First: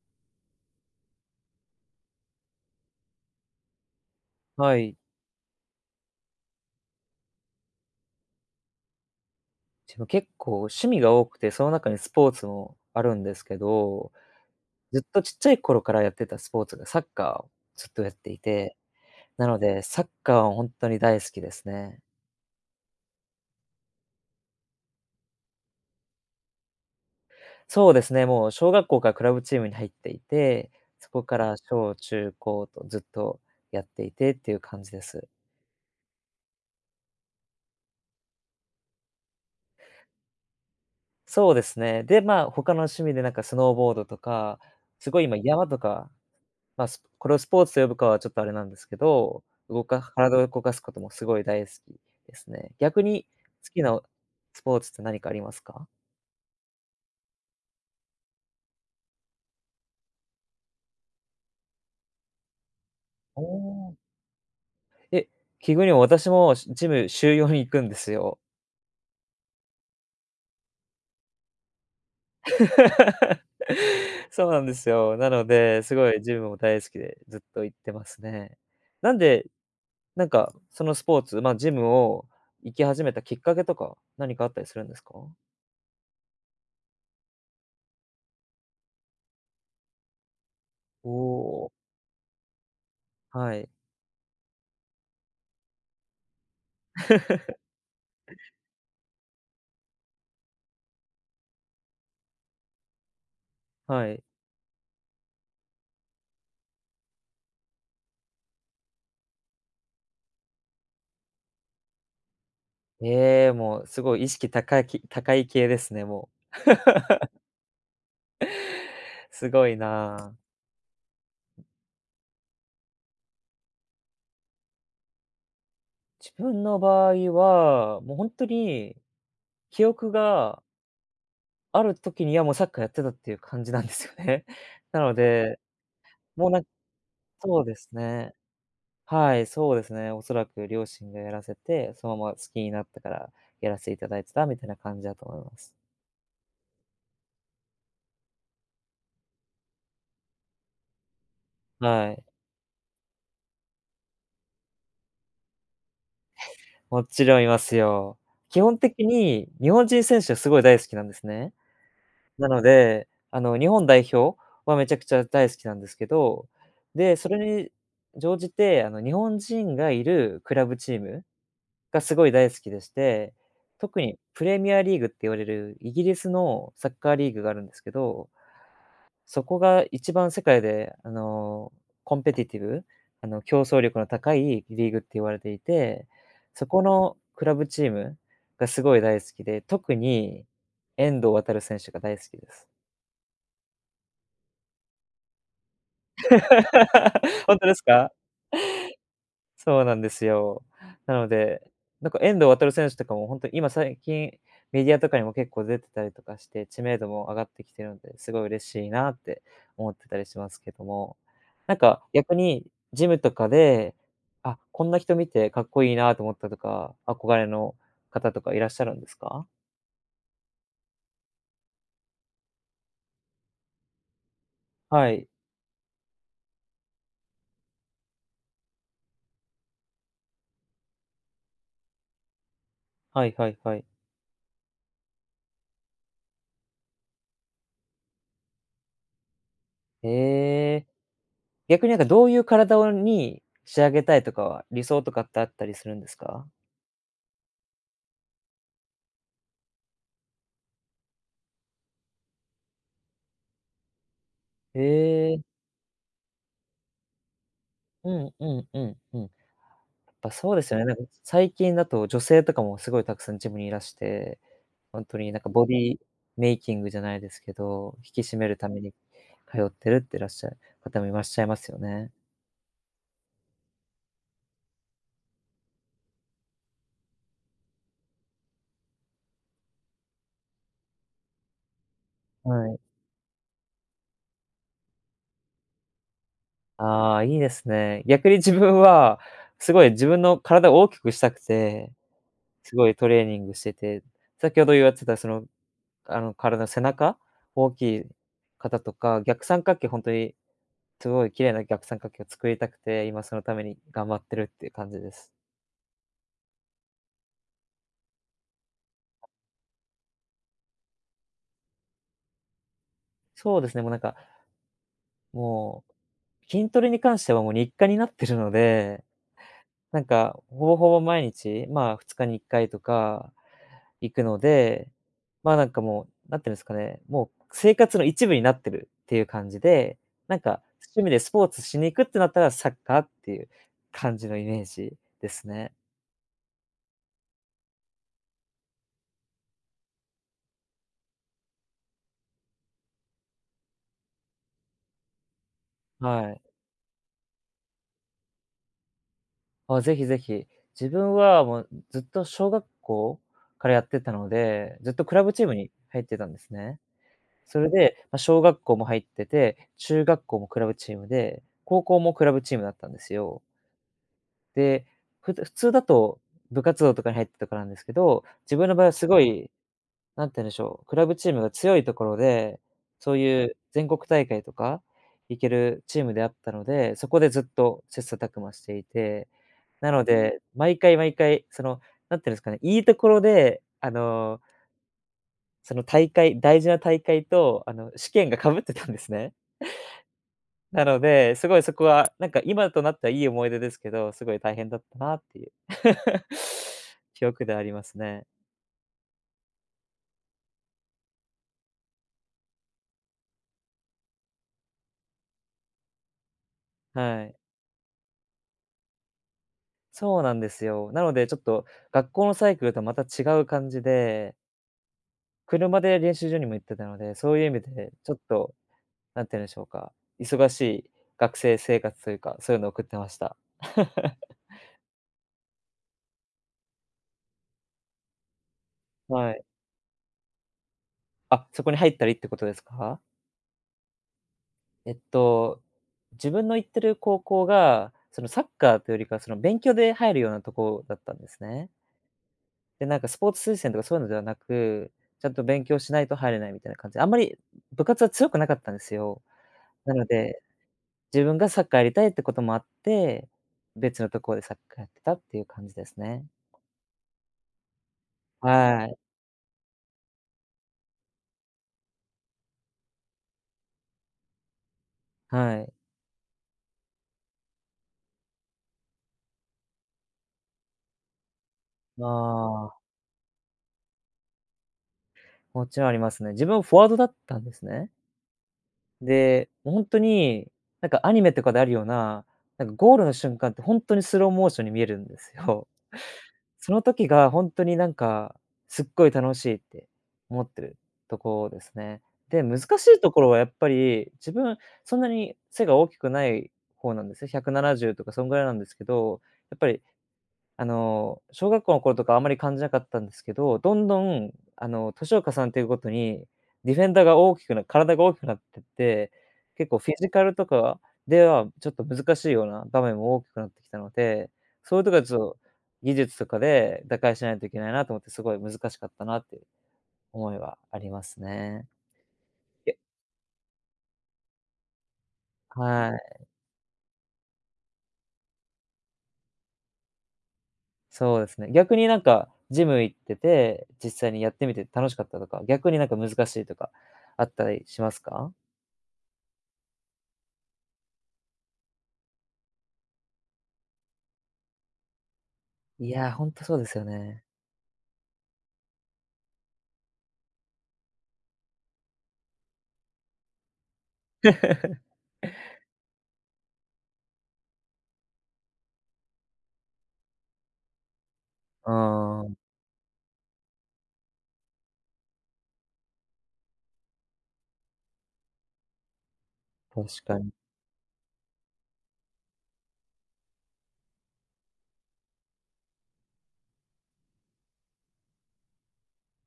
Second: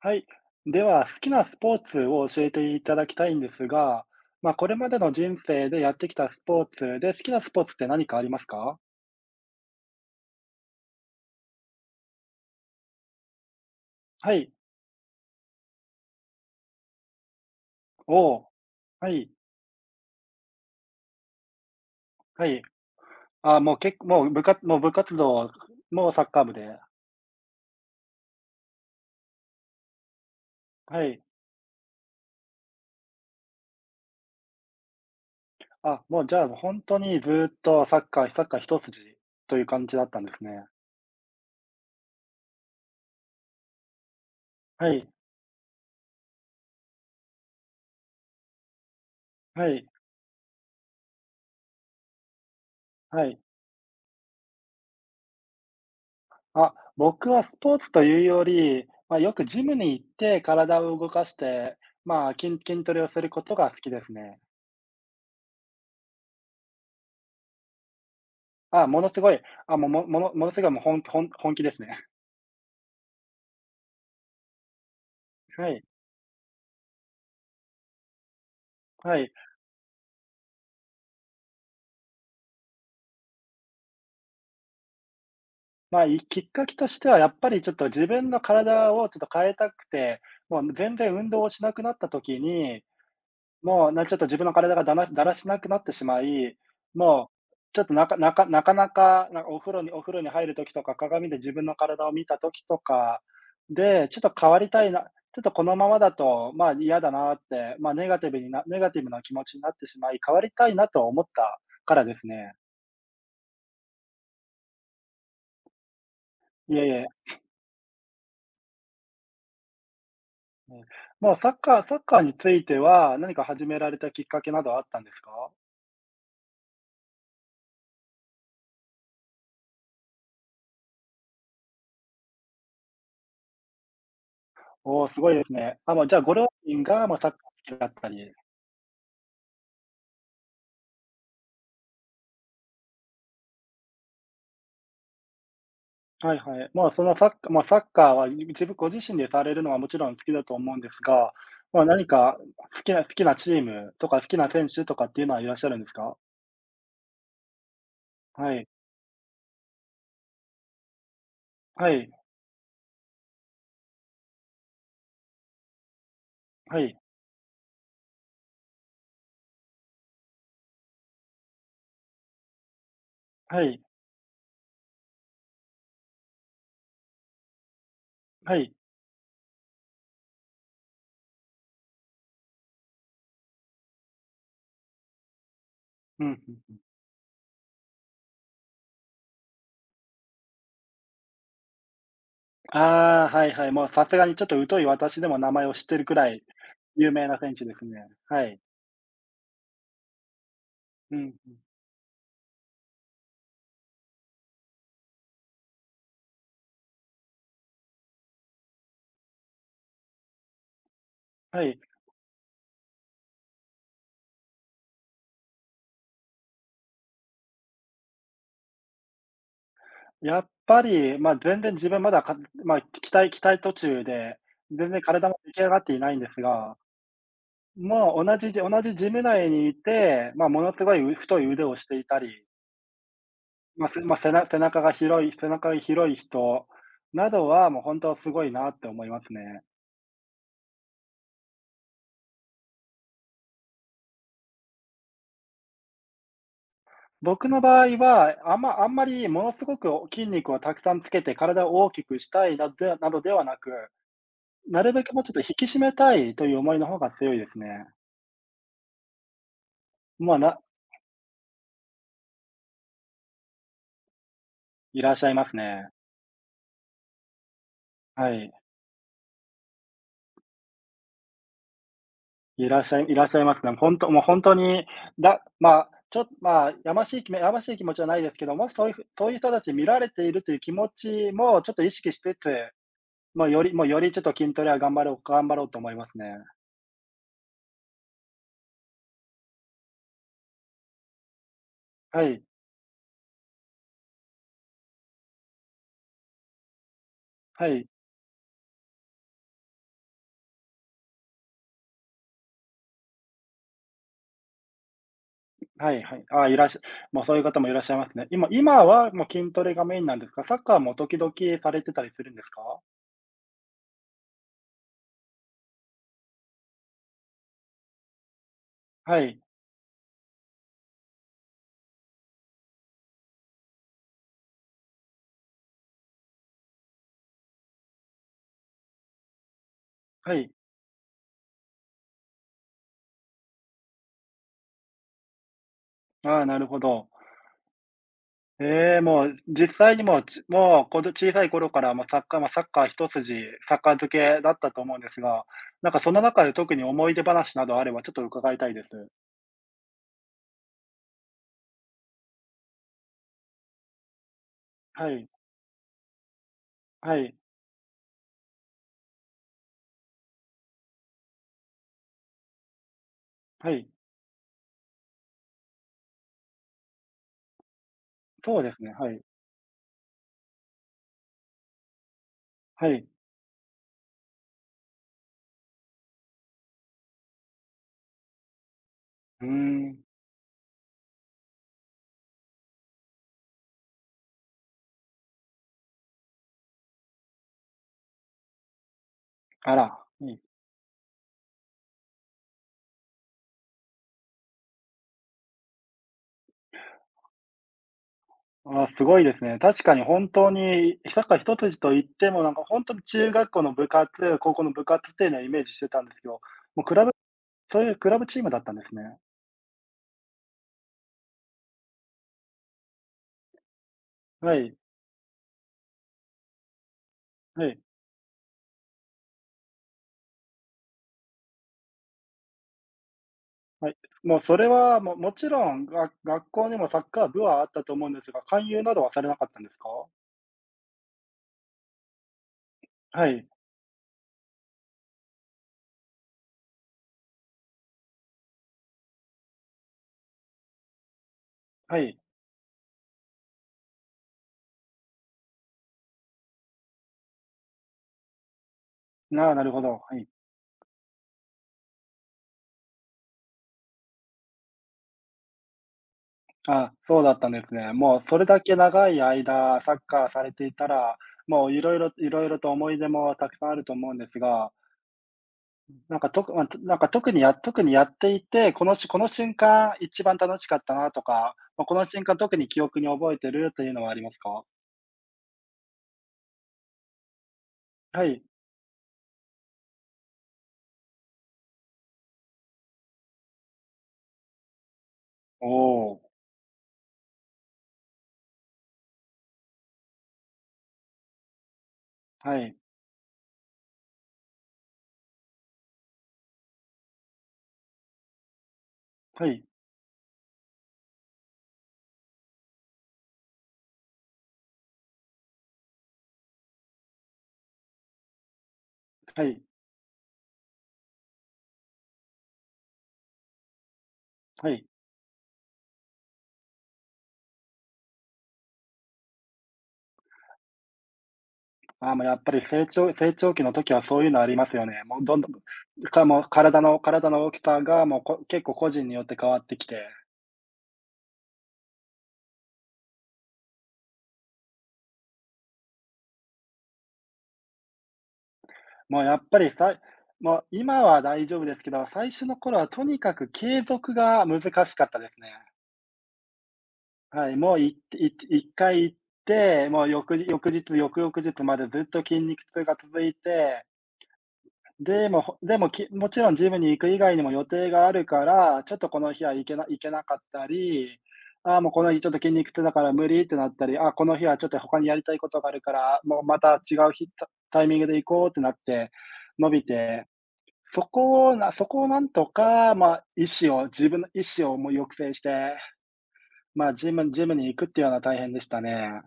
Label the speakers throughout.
Speaker 1: はい。では、好きなスポーツを教えていただきたいんですが、まあ、これ
Speaker 2: は
Speaker 1: ま
Speaker 2: い。
Speaker 1: での人生でやってきたスポーツで、好きなスポーツって何かありますか？
Speaker 2: 自分結構趣味が多くて、その中にスポーツもあるんですけど、
Speaker 1: はい。
Speaker 2: ずっとちっちゃい頃からやってたスポーツがサッカーをずっとやって
Speaker 1: お
Speaker 2: い
Speaker 1: お、
Speaker 2: て、
Speaker 1: はい、
Speaker 2: なので、サッカーはほんとに大好きですね。
Speaker 1: はい。あ、もうもう部活動もうサッカー部で、
Speaker 2: そうですね、もう小学校からクラブチームに入っていて、
Speaker 1: は
Speaker 2: そこ
Speaker 1: い。
Speaker 2: から小中高とずっとやっていてっていう感じです。
Speaker 1: あ、もうじゃあ、本当にずっとサッカー一筋という感じだったんですね。
Speaker 2: そうですね。で、まあ、他の趣味でなんかスノーボードとか、
Speaker 1: はい、
Speaker 2: すごい今山とか、まあ、これをスポーツと呼ぶかはちょっとあれなんですけど、
Speaker 1: はい、
Speaker 2: 体を動かすこともすごい大好きですね。逆に
Speaker 1: はい。
Speaker 2: 好きなスポーツって何かありますか？
Speaker 1: あ、僕はスポーツというより、まあ、よくジムに行って体を動かして、まあ、筋トレをする
Speaker 2: お
Speaker 1: ことが好き
Speaker 2: お。
Speaker 1: ですね。
Speaker 2: え、奇遇にも私もジム週4に行くんですよ。
Speaker 1: あ、ものすごい、あ、もうもものものすごいもう本ん本本気ですね。
Speaker 2: そうなんですよ。なの
Speaker 1: は
Speaker 2: で、
Speaker 1: い、
Speaker 2: すごいジムも大好きでずっと行ってますね。なん
Speaker 1: はい。
Speaker 2: で、なんかそのスポーツ、まあ、ジムを行き始めたきっかけとか、何かあったりするんですか？
Speaker 1: まあ、きっかけとしてはやっぱりちょっと自分の体をちょっと変えたくて、もう全
Speaker 2: お
Speaker 1: 然運動をし
Speaker 2: お、
Speaker 1: なくなった時に
Speaker 2: はい。
Speaker 1: もう、ちょっと自分の体がだらしなくなってしまい、もう、ちょっとなかなか、なんかお風呂に入る時とか、鏡で自分の体を見た時とかで、
Speaker 2: は
Speaker 1: ちょ
Speaker 2: い。
Speaker 1: っと変わりたいな、ちょっとこのままだと、まあ、嫌だなって、まあ、ネガティブな気持ちになってしまい、変わりたいなと思ったからですね。
Speaker 2: ええ、もうすごい意識高い系ですね、も
Speaker 1: いえいえ、
Speaker 2: う。すごいな。
Speaker 1: うん。もうサッカーについては、何か始められたきっかけなどはあったんですか？
Speaker 2: 自分の場合は、もうほんとに記憶がある時にはもうサッカーやってたっていう感じなんですよね。な
Speaker 1: おお、
Speaker 2: の
Speaker 1: すごいです
Speaker 2: で、
Speaker 1: ね。あ、もうじゃあご
Speaker 2: も
Speaker 1: 両
Speaker 2: うなん
Speaker 1: 親が、もうサッカー
Speaker 2: そうで
Speaker 1: 好きだ
Speaker 2: す
Speaker 1: った
Speaker 2: ね。
Speaker 1: り、
Speaker 2: はい、そうですね。おそらく両親がやらせて、そのまま好きになったからやらせていただいてたみたいな感じだと思います。
Speaker 1: はいはい。まあ、サッカーは、自分ご自身でされるのはもちろん好きだと思うんですが、まあ、何
Speaker 2: はい。
Speaker 1: か好きなチームとか好きな選手とかっていうのはいらっしゃるんですか？
Speaker 2: もちろんいますよ。
Speaker 1: は
Speaker 2: 基
Speaker 1: い。
Speaker 2: 本的に日本人選手はすごい大好きなんですね。
Speaker 1: はい。
Speaker 2: なので、あの、日本代表はめちゃくちゃ大好きなんですけど、
Speaker 1: はい。
Speaker 2: で、それに乗じて、あの、日本人がいるクラブチームがすごい大好きでして、
Speaker 1: はい。
Speaker 2: 特にプレミアリーグって言われるイギリスのサッカーリーグがあるんですけど、
Speaker 1: はい。
Speaker 2: そこが一番世界で、あの、コンペティティブ、あの、競争力の高いリーグって言われていて、
Speaker 1: うん、ふ
Speaker 2: そ
Speaker 1: ん。
Speaker 2: このクラブチームがすごい大好きで、特に遠藤航選手が大好きです。
Speaker 1: ああ、はいはいはいはいはい、うん、ん、ああ、はいはい、もうさすがにちょっと疎い私でも名前を知ってるくらい有名な 選
Speaker 2: ほん
Speaker 1: 手
Speaker 2: と
Speaker 1: で
Speaker 2: です
Speaker 1: すね。
Speaker 2: か？
Speaker 1: はい。
Speaker 2: そうなんですよ。な
Speaker 1: うん、
Speaker 2: の
Speaker 1: ん。
Speaker 2: で、なんか遠藤航選手とかもほんと今最近、メディアとかにも結構出てたりとかして、知名度も上がってきてるので、すごい嬉しいなって思ってたりしますけども。
Speaker 1: は
Speaker 2: なん
Speaker 1: い。
Speaker 2: か逆に、ジムとかで、あ、こんな人見てかっこいいなと思ったとか、憧れの方とかいらっしゃるんですか？
Speaker 1: やっぱり、ま、全然自分まだかま、あ期待途中で、全然
Speaker 2: はい。
Speaker 1: 体も出来上がっていないんですが、もう同じジム内にいて、まあ、ものすごい太い腕をしていたり、
Speaker 2: はいはいはい。
Speaker 1: まあ、すまあ、背な背中が広い背中が広い人などは、もう本当すごいなって思いますね。
Speaker 2: ええ、逆になんかどういう体に仕上げたいとかは、理想とかってあったりするんですか？
Speaker 1: 僕の場合は、あんまりものすごく筋肉をたくさんつけて体を大きくしたいなどではなく、
Speaker 2: へ
Speaker 1: なるべくもうちょっ
Speaker 2: え、
Speaker 1: と引き締めたいという思いの方が強いですね。
Speaker 2: うんうんうんうん。やっぱ
Speaker 1: もう
Speaker 2: そう
Speaker 1: な、
Speaker 2: ですよね、なんか最近だと女性とかもすごいたくさんジムにいらして、
Speaker 1: い
Speaker 2: ほん
Speaker 1: らっ
Speaker 2: と
Speaker 1: しゃ
Speaker 2: に
Speaker 1: い
Speaker 2: なん
Speaker 1: ま
Speaker 2: か
Speaker 1: す
Speaker 2: ボデ
Speaker 1: ね。
Speaker 2: ィメイキングじゃないですけど、引き
Speaker 1: は
Speaker 2: 締め
Speaker 1: い。
Speaker 2: るために通ってるってらっしゃる方もいらっしゃいますよね。
Speaker 1: いらっしゃいますね。本当もう本当に、まあ、ちょっとまあ、やましい気持ちはないですけど、もしそういうふそういう人たち見られているという気持ちもちょっと意識しつつ、
Speaker 2: はい。
Speaker 1: まあ、よりちょっと筋トレは頑張ろうと思いますね。
Speaker 2: ああ、いいですね。逆に自分は、すごい自分の体を大きくしたくて、
Speaker 1: はい、
Speaker 2: すごいトレーニングしてて、先ほど言われてたその、あの体の背中、
Speaker 1: は
Speaker 2: 大き
Speaker 1: い、
Speaker 2: い方とか、逆三角形、ほんとにすごい綺麗な逆三角形を作りたくて、今そのために頑張ってるっていう感じです。
Speaker 1: はいはい。ああ、いらっしゃもうそういう方もいらっしゃいますね。今はもう筋トレがメインなんですか？サッカーも時々されてたりするんですか？
Speaker 2: そうですね、もうなんか、もう、筋トレに関してはもう日課になってるので、
Speaker 1: はい、
Speaker 2: なんか、ほぼほぼ毎日、まあ2日に1回とか行くので、まあなんかもう、なんていうんですかね、もう生活の一部になってるっていう感じで、
Speaker 1: は
Speaker 2: なん
Speaker 1: い。
Speaker 2: か趣味でスポーツしに行くってなったらサッカーっていう感じのイメージですね。
Speaker 1: ああ、なるほど。ええ、もう実際にもう、ちもう、こど小さい頃からもうサッカー一筋、サッカー漬けだったと思うんですが、なんかその
Speaker 2: はい。
Speaker 1: 中で特に思い出話などあればちょっと伺いたいです。
Speaker 2: あ、ぜひぜひ。自分はもうずっと小学校からやってたので、ずっと
Speaker 1: は
Speaker 2: クラ
Speaker 1: い、
Speaker 2: ブチームに入ってたんですね。
Speaker 1: はい、
Speaker 2: それで、ま、小学校も入ってて、中学校もクラブチームで、高校もクラブチームだったんですよ。
Speaker 1: はい。
Speaker 2: で、普通だと部活動とかに入ってたからなんですけど、自
Speaker 1: そう
Speaker 2: 分
Speaker 1: で
Speaker 2: の
Speaker 1: す
Speaker 2: 場合は
Speaker 1: ね、
Speaker 2: す
Speaker 1: は
Speaker 2: ご
Speaker 1: い、
Speaker 2: いなんて言うんでしょう、クラブチームが強いところで、
Speaker 1: はい。
Speaker 2: そういう全国大会とか行けるチームであったので、そこでずっと切磋琢磨していて、
Speaker 1: うー
Speaker 2: な
Speaker 1: ん、
Speaker 2: ので、毎回毎回、その、なんていうんですかね、いいところで、あの、大事な大会と、あの、試験がかぶってたんですね。
Speaker 1: あら、うん。
Speaker 2: なので、すごいそこは、なんか今となってはいい思い出ですけど、すごい大変だったなっていう 記憶でありますね。
Speaker 1: ああ、すごいですね。確かに本当にサッカー一筋と言っても、なんかほんとに中学校の部活、高校の部活っていうのはイメージしてたんですけど、もうクラブ
Speaker 2: はい。
Speaker 1: そういうクラブチームだったんですね。
Speaker 2: そうなんですよ。なのでちょっと学校のサイクルとはまた違う感じで、
Speaker 1: はい、
Speaker 2: 車で練習場にも行ってたので、そういう意味
Speaker 1: はい。
Speaker 2: でちょっと、なんて言うんでしょうか、忙しい学生生活というか、そういうのを送ってました。
Speaker 1: はい、もうそれは、もうもちろん、学校にもサッカー部はあったと思うんですが、勧誘などはされ
Speaker 2: は
Speaker 1: な
Speaker 2: い。
Speaker 1: かったんですか？
Speaker 2: あ、そこに入ったりってことですか？
Speaker 1: はい、
Speaker 2: えっと、自分の行ってる高校が、そのサッカーというよりかその勉強で入るようなとこだったんですね。
Speaker 1: はい。
Speaker 2: で、なんかスポーツ推薦とかそういうのではなく、ちゃんと勉強しないと入れないみたいな感じで、あんまり部活は強くなかったんですよ。
Speaker 1: なあ、なるほ
Speaker 2: な
Speaker 1: ど、
Speaker 2: の
Speaker 1: はい。
Speaker 2: で、自分がサッカーやりたいってこともあって、別のところでサッカーやってたっていう感じですね。
Speaker 1: あ、そうだったんですね。もうそれだけ
Speaker 2: はい。
Speaker 1: 長い間、サッカーされていたら、もういろいろと思い出もたくさんあると思うんですが、
Speaker 2: はい。
Speaker 1: なんかとくま、なんか特にやっていて、この瞬間一番楽しかったなとか、まあ、この瞬間特
Speaker 2: あ
Speaker 1: に
Speaker 2: あ、
Speaker 1: 記憶に覚えてるというのはありますか？
Speaker 2: もちろんありますね。自分はフォワードだったんですね。
Speaker 1: はい。
Speaker 2: で、もうほんとに、なんかアニメとかであるような、なんかゴールの瞬間ってほんとにスローモーションに見えるんですよ。
Speaker 1: おお、
Speaker 2: その時がほんとになんか、すっごい楽しいって思ってるとこですね。で、
Speaker 1: は
Speaker 2: 難し
Speaker 1: い、
Speaker 2: いところはやっぱり、自分そんなに背が大きくない方なんですね。170とかそんぐらいなんですけど、
Speaker 1: は
Speaker 2: やっ
Speaker 1: い、
Speaker 2: ぱりあの、小学校の頃とかあんまり感じなかったんですけど、どんどん、あの、年を重ねていくごとに、ディフェンダーが大きくな体が大きくなってって、
Speaker 1: はい、
Speaker 2: 結構フィジカルとかではちょっと難しいような場面も大きくなってきたので、
Speaker 1: は
Speaker 2: そういう
Speaker 1: い。
Speaker 2: とこはちょっと技術とかで打開しないといけないなと思って、すごい難しかったなっていう思いはありますね。
Speaker 1: ああ、もうやっぱり
Speaker 2: え、
Speaker 1: 成長期の時はそういうのありますよね。もうどんどん、
Speaker 2: はい、
Speaker 1: もう体の大きさがもう結構個人によって変わってきて、
Speaker 2: そうですね。逆になんかジム行ってて、実際にやってみて楽しかったとか、逆になんか難しいとかあったりしますか？
Speaker 1: もうやっぱりさいもう今は大丈夫ですけど、最初の頃はとにかく継続が難しかったですね。
Speaker 2: いや、ほんとそうですよね。
Speaker 1: はい、もう1回行って、もう翌日、翌々日までずっと筋肉痛が続いて、 でも、もちろんジムに行く以外にも予定があるから、ちょっとこの日は行けなかったり、
Speaker 2: う
Speaker 1: ああ、もうこの日
Speaker 2: ー
Speaker 1: ちょっ
Speaker 2: ん、
Speaker 1: と筋肉痛だから無理ってなったり、ああ、この日はちょっと他にやりたいことがあるから、もうまた違う日、タイミングで行こうってなって伸
Speaker 2: 確
Speaker 1: び
Speaker 2: か
Speaker 1: て、
Speaker 2: に。
Speaker 1: そこをなんとか、まあ、意思を自分の意思をもう抑制して、まあ、ジムに行くっていうのは大変でしたね。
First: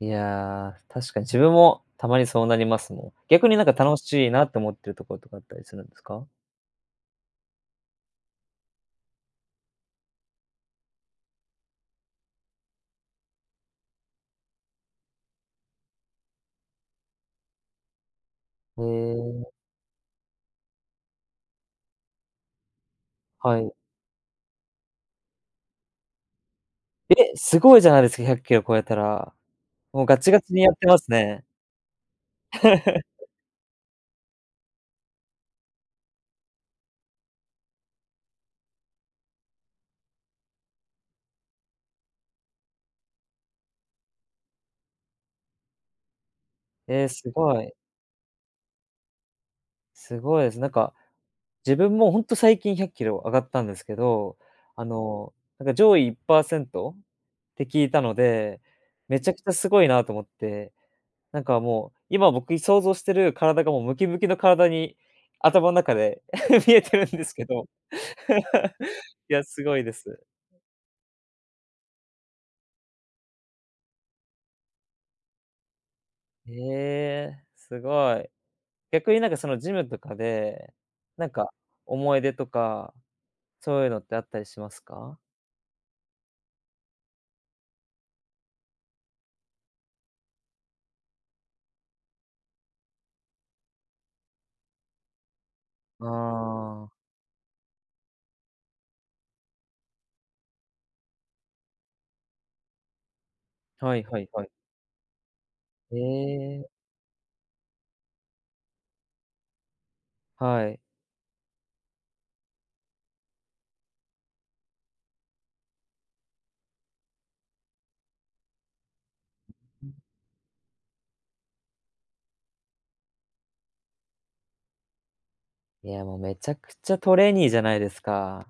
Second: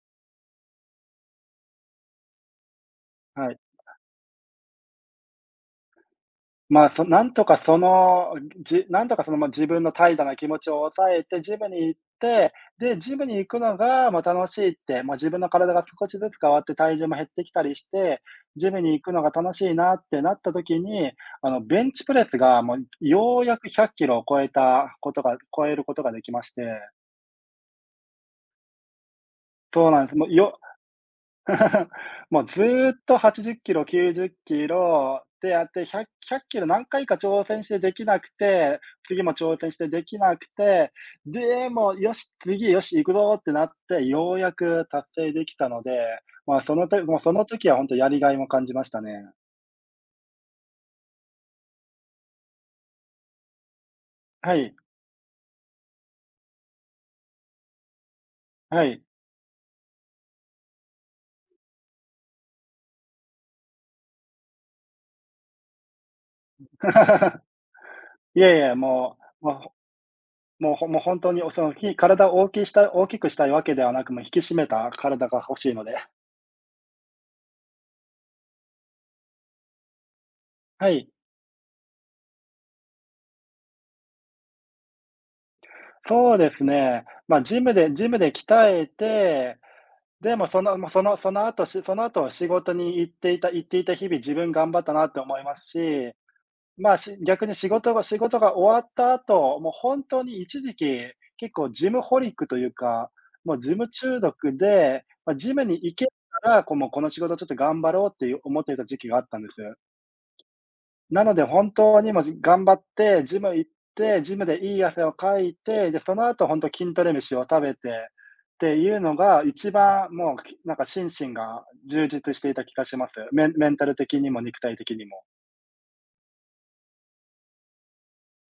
Speaker 2: いや、確かに自分もたまにそうなりますもん。逆
Speaker 1: は
Speaker 2: に
Speaker 1: い。
Speaker 2: なんか楽しいなって思ってるところとかあったりするんですか？
Speaker 1: まあ、そなんとかその、じなんとかその、ま、自分の怠惰な気持ちを抑えてジムに行って、で、ジムに行くのが、ま、楽しいって、ま、自分の体が少しずつ変わって体重も減ってきたりして、ジ
Speaker 2: へ
Speaker 1: ムに行くのが
Speaker 2: え、
Speaker 1: 楽しいなってなった時に、あの、ベンチプレスがもうようや
Speaker 2: は
Speaker 1: く
Speaker 2: い。
Speaker 1: 100キロを超えることができまして。
Speaker 2: え、すごいじゃないですか、100キロ超えたら。
Speaker 1: そう
Speaker 2: も
Speaker 1: な
Speaker 2: う
Speaker 1: んです。
Speaker 2: ガ
Speaker 1: も
Speaker 2: チ
Speaker 1: う
Speaker 2: ガチ
Speaker 1: よ
Speaker 2: にやってますね。
Speaker 1: もうずーっと 80キロ、90キロでやって、ひゃく、1 0 0キロ何回か挑戦してできなくて、次も挑戦してできなくて、でも、よし、次、よし、行くぞってなって、ようやく達成できたので、まあ、その
Speaker 2: え
Speaker 1: と
Speaker 2: え、
Speaker 1: もう
Speaker 2: す
Speaker 1: その
Speaker 2: ご
Speaker 1: 時
Speaker 2: い。
Speaker 1: は本当やりがいも感じましたね。
Speaker 2: すごいです。なんか、自分もほんと最近100キロ上がったんですけど、
Speaker 1: はい、
Speaker 2: あの、なんか上位1%って聞いたので、
Speaker 1: はい。
Speaker 2: めちゃくちゃすごいなと思って、なんかもう、今僕想像してる体がもうムキムキの体に、頭の中で 見えてる んですけど。
Speaker 1: いえいえ、
Speaker 2: いや、すごいです。
Speaker 1: もう本当に、その、ひ体を大きした大きくしたいわけではなく、もう引き締めた体が欲しいので。
Speaker 2: へえ、すごい。逆になんかそのジムとかで、
Speaker 1: はい。
Speaker 2: なんか思い出とか、そういうのってあったりしますか？
Speaker 1: そうですね。まあ、ジムで鍛えて、でもそのもうそのその後その後仕事に行っていた日々、自分頑張ったなって思いますし、
Speaker 2: あ
Speaker 1: まあ、
Speaker 2: あ
Speaker 1: 逆に仕事が終わった後、もう本当に一時期、結構ジムホリックというか、もうジ
Speaker 2: ー、
Speaker 1: ム
Speaker 2: はいは
Speaker 1: 中
Speaker 2: いはい。
Speaker 1: 毒で、まあ、ジムに行
Speaker 2: え
Speaker 1: けたら、
Speaker 2: え、
Speaker 1: こうもうこの仕事ちょっと頑張ろうっていう思っていた時期があったんです。
Speaker 2: はい。
Speaker 1: なので本当にもうじ頑張って、ジム行って、ジムでいい汗をかいて、で、その後本当筋トレ飯を食べてっていうのが、一番もう、きなんか心身が充実していた気がします。メンタル的にも肉体的にも。
Speaker 2: いや、もうめちゃくちゃトレーニーじゃないですか。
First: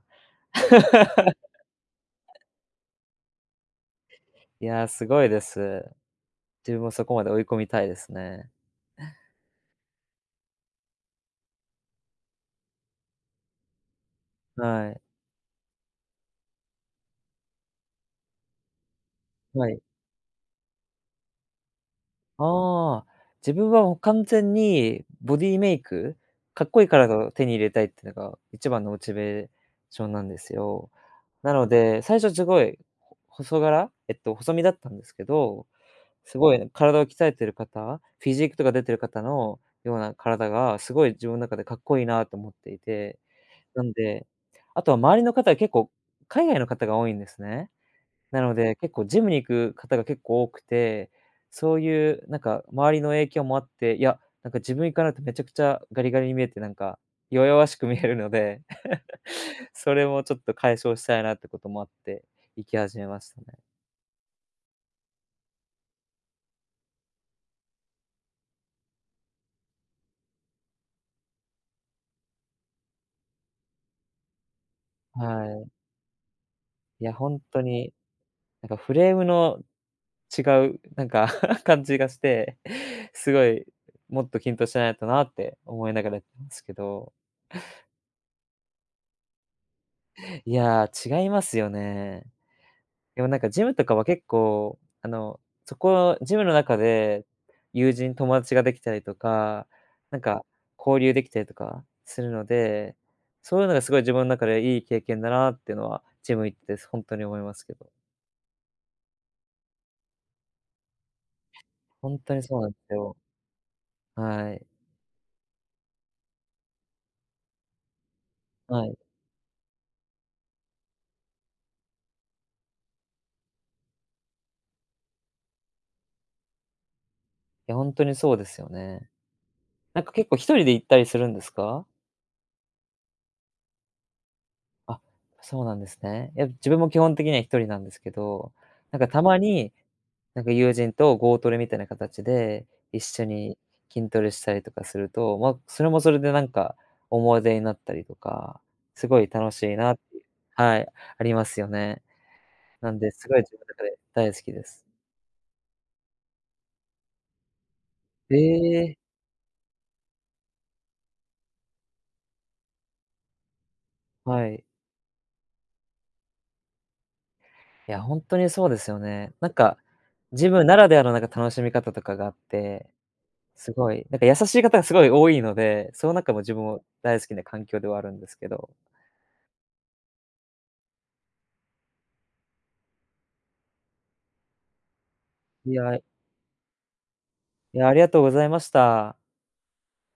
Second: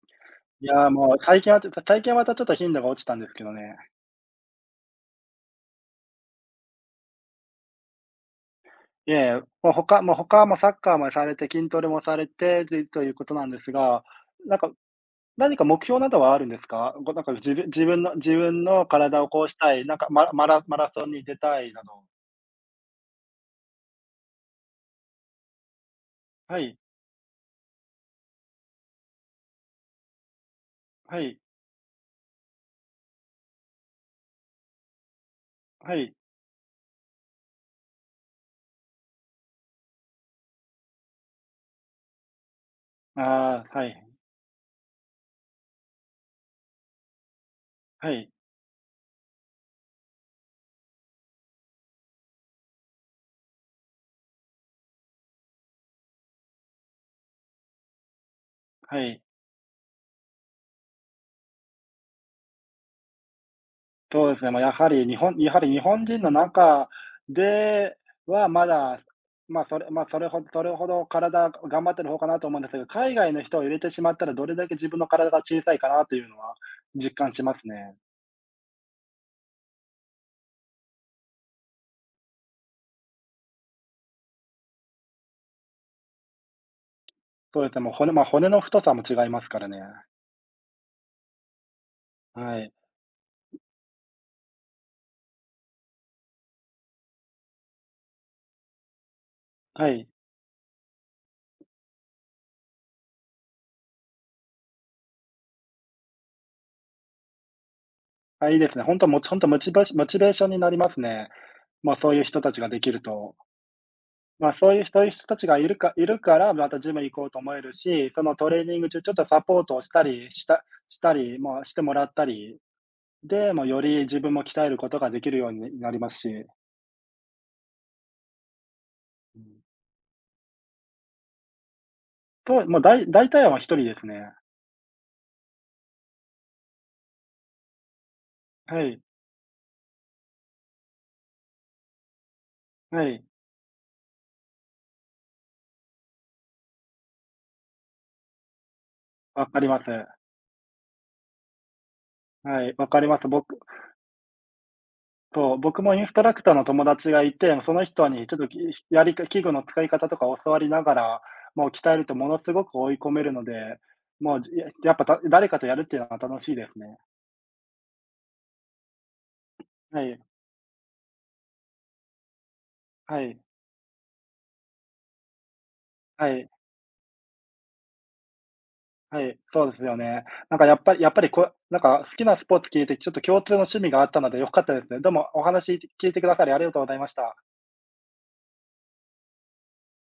Speaker 1: いや、もう最近はちょっと最近はまたちょっと頻度が落ちたんですけどね。
Speaker 2: いや、すごいです。自分もそこまで追い込みたいですね。
Speaker 1: いえいえ、もう他もサッカーもされて、筋トレもされてということなんですが、なんか
Speaker 2: はい。
Speaker 1: 何か目標などはあるんですか？なんか自分の体をこうし
Speaker 2: は
Speaker 1: た
Speaker 2: い。
Speaker 1: い、なんかマラソンに出たいなど。
Speaker 2: ああ、自分はもう完全にボディメイク、
Speaker 1: は
Speaker 2: かっ
Speaker 1: い、
Speaker 2: こいい体を手に入れたいっていうのが一番のモチベーションなんですよ。
Speaker 1: はい、
Speaker 2: なので、最初すごい、ほ細柄えっと、細身だったんですけど、
Speaker 1: はい。
Speaker 2: すごい体を鍛えてる方、フィジークとか出てる方のような体がすごい自分の中でかっこいいなと思っていて、
Speaker 1: ああ、
Speaker 2: な
Speaker 1: は
Speaker 2: ん
Speaker 1: い、
Speaker 2: で、あとは周りの方は結構海外の方が多いんですね。
Speaker 1: はい、
Speaker 2: なので、結構ジムに行く方が結構多くて、そういうなんか周りの影響もあって、いや、なんか自分行かないとめちゃくちゃガリガリに見えて、なんか弱々しく見えるので、
Speaker 1: はい。
Speaker 2: それもちょっと解消したいなってこともあって、行き始めましたね。
Speaker 1: そうですね、まあ、やはり日本人の中では、まだ、ま、それほど体が頑張ってる方かなと思うんですけど、海外の人を入れてしまったら、どれだけ自分の
Speaker 2: は
Speaker 1: 体が小さ
Speaker 2: い。
Speaker 1: いかなというのは
Speaker 2: いや、
Speaker 1: 実感
Speaker 2: 本
Speaker 1: しま
Speaker 2: 当
Speaker 1: す
Speaker 2: に、
Speaker 1: ね。
Speaker 2: なんかフレームの違う、なんか 感じがして、すごい、もっと均等しないとなって思いながらやってますけど。
Speaker 1: そうですね、もう骨まあ、骨の太さも違いますからね。
Speaker 2: いやー、違いますよね。
Speaker 1: はい、
Speaker 2: でもなんかジムとかは結構、あの、そこジムの中で友人、友達ができたりとか、
Speaker 1: はい。
Speaker 2: なんか交流できたりとかするので、そういうのがすごい自分の中でいい経験だなっていうのは、ジム行ってほんとに思いますけど。
Speaker 1: あ、いいですね。本当もちほんとモチベーションになりますね。まあ、そ
Speaker 2: ほ
Speaker 1: う
Speaker 2: ん
Speaker 1: いう
Speaker 2: と
Speaker 1: 人
Speaker 2: に
Speaker 1: た
Speaker 2: そう
Speaker 1: ち
Speaker 2: な
Speaker 1: が
Speaker 2: んで
Speaker 1: でき
Speaker 2: す
Speaker 1: る
Speaker 2: よ。
Speaker 1: と。まあ、
Speaker 2: はい。
Speaker 1: そういう人たちがいるから、またジム行こうと思えるし、そのトレーニン
Speaker 2: は
Speaker 1: グ
Speaker 2: い。
Speaker 1: 中ちょっとサポートをしたり、まあ、してもらったり、で、ま、より自分も鍛えることができるようになりますし。
Speaker 2: いや、ほんとにそうですよね。
Speaker 1: うん。
Speaker 2: なんか結構一人で行ったりするんですか？
Speaker 1: そう、もうだい大体は1人ですね。
Speaker 2: あ、そうなんですね。いや、自分も基本的には一人なんですけど、
Speaker 1: は
Speaker 2: なん
Speaker 1: い、
Speaker 2: かたまに、なんか友人とゴートレみたいな形で、一
Speaker 1: は
Speaker 2: 緒
Speaker 1: い、
Speaker 2: に筋トレしたりとかすると、ま、それもそれでなんか、思い出になったりとか、すごい
Speaker 1: わ
Speaker 2: 楽
Speaker 1: か
Speaker 2: し
Speaker 1: り
Speaker 2: い
Speaker 1: ます。
Speaker 2: なっていうはい、ありますよね。
Speaker 1: はい、わ
Speaker 2: なん
Speaker 1: かり
Speaker 2: で、
Speaker 1: ま
Speaker 2: す
Speaker 1: す。
Speaker 2: ごい自分の中で大好きです。
Speaker 1: 僕もインストラクターの友達がいて、その人にち
Speaker 2: え
Speaker 1: ょっと
Speaker 2: え、
Speaker 1: やりか器具の使い方とか教わりながら、もう鍛えるとものすごく追い込めるので、もう、
Speaker 2: は
Speaker 1: じ
Speaker 2: い。
Speaker 1: ややっぱ、誰かとやるっていうのは楽しいですね。
Speaker 2: いや、ほんとにそうですよね。なんか、
Speaker 1: はい、
Speaker 2: ジムならではのなんか楽しみ方とかがあって
Speaker 1: はい、
Speaker 2: すごい、なんか優しい方がすごい多いので、その
Speaker 1: は
Speaker 2: 中も
Speaker 1: い、
Speaker 2: 自分も大好きな環境ではあるんですけど。
Speaker 1: はい、そうですよね。なんかやっぱりなんか好きなスポーツ聞いて、ちょっと共通の趣味があったので良かったですね。どうもお
Speaker 2: い
Speaker 1: 話
Speaker 2: や、
Speaker 1: 聞いてくださりありがとうございました。
Speaker 2: いや、ありがとうございました。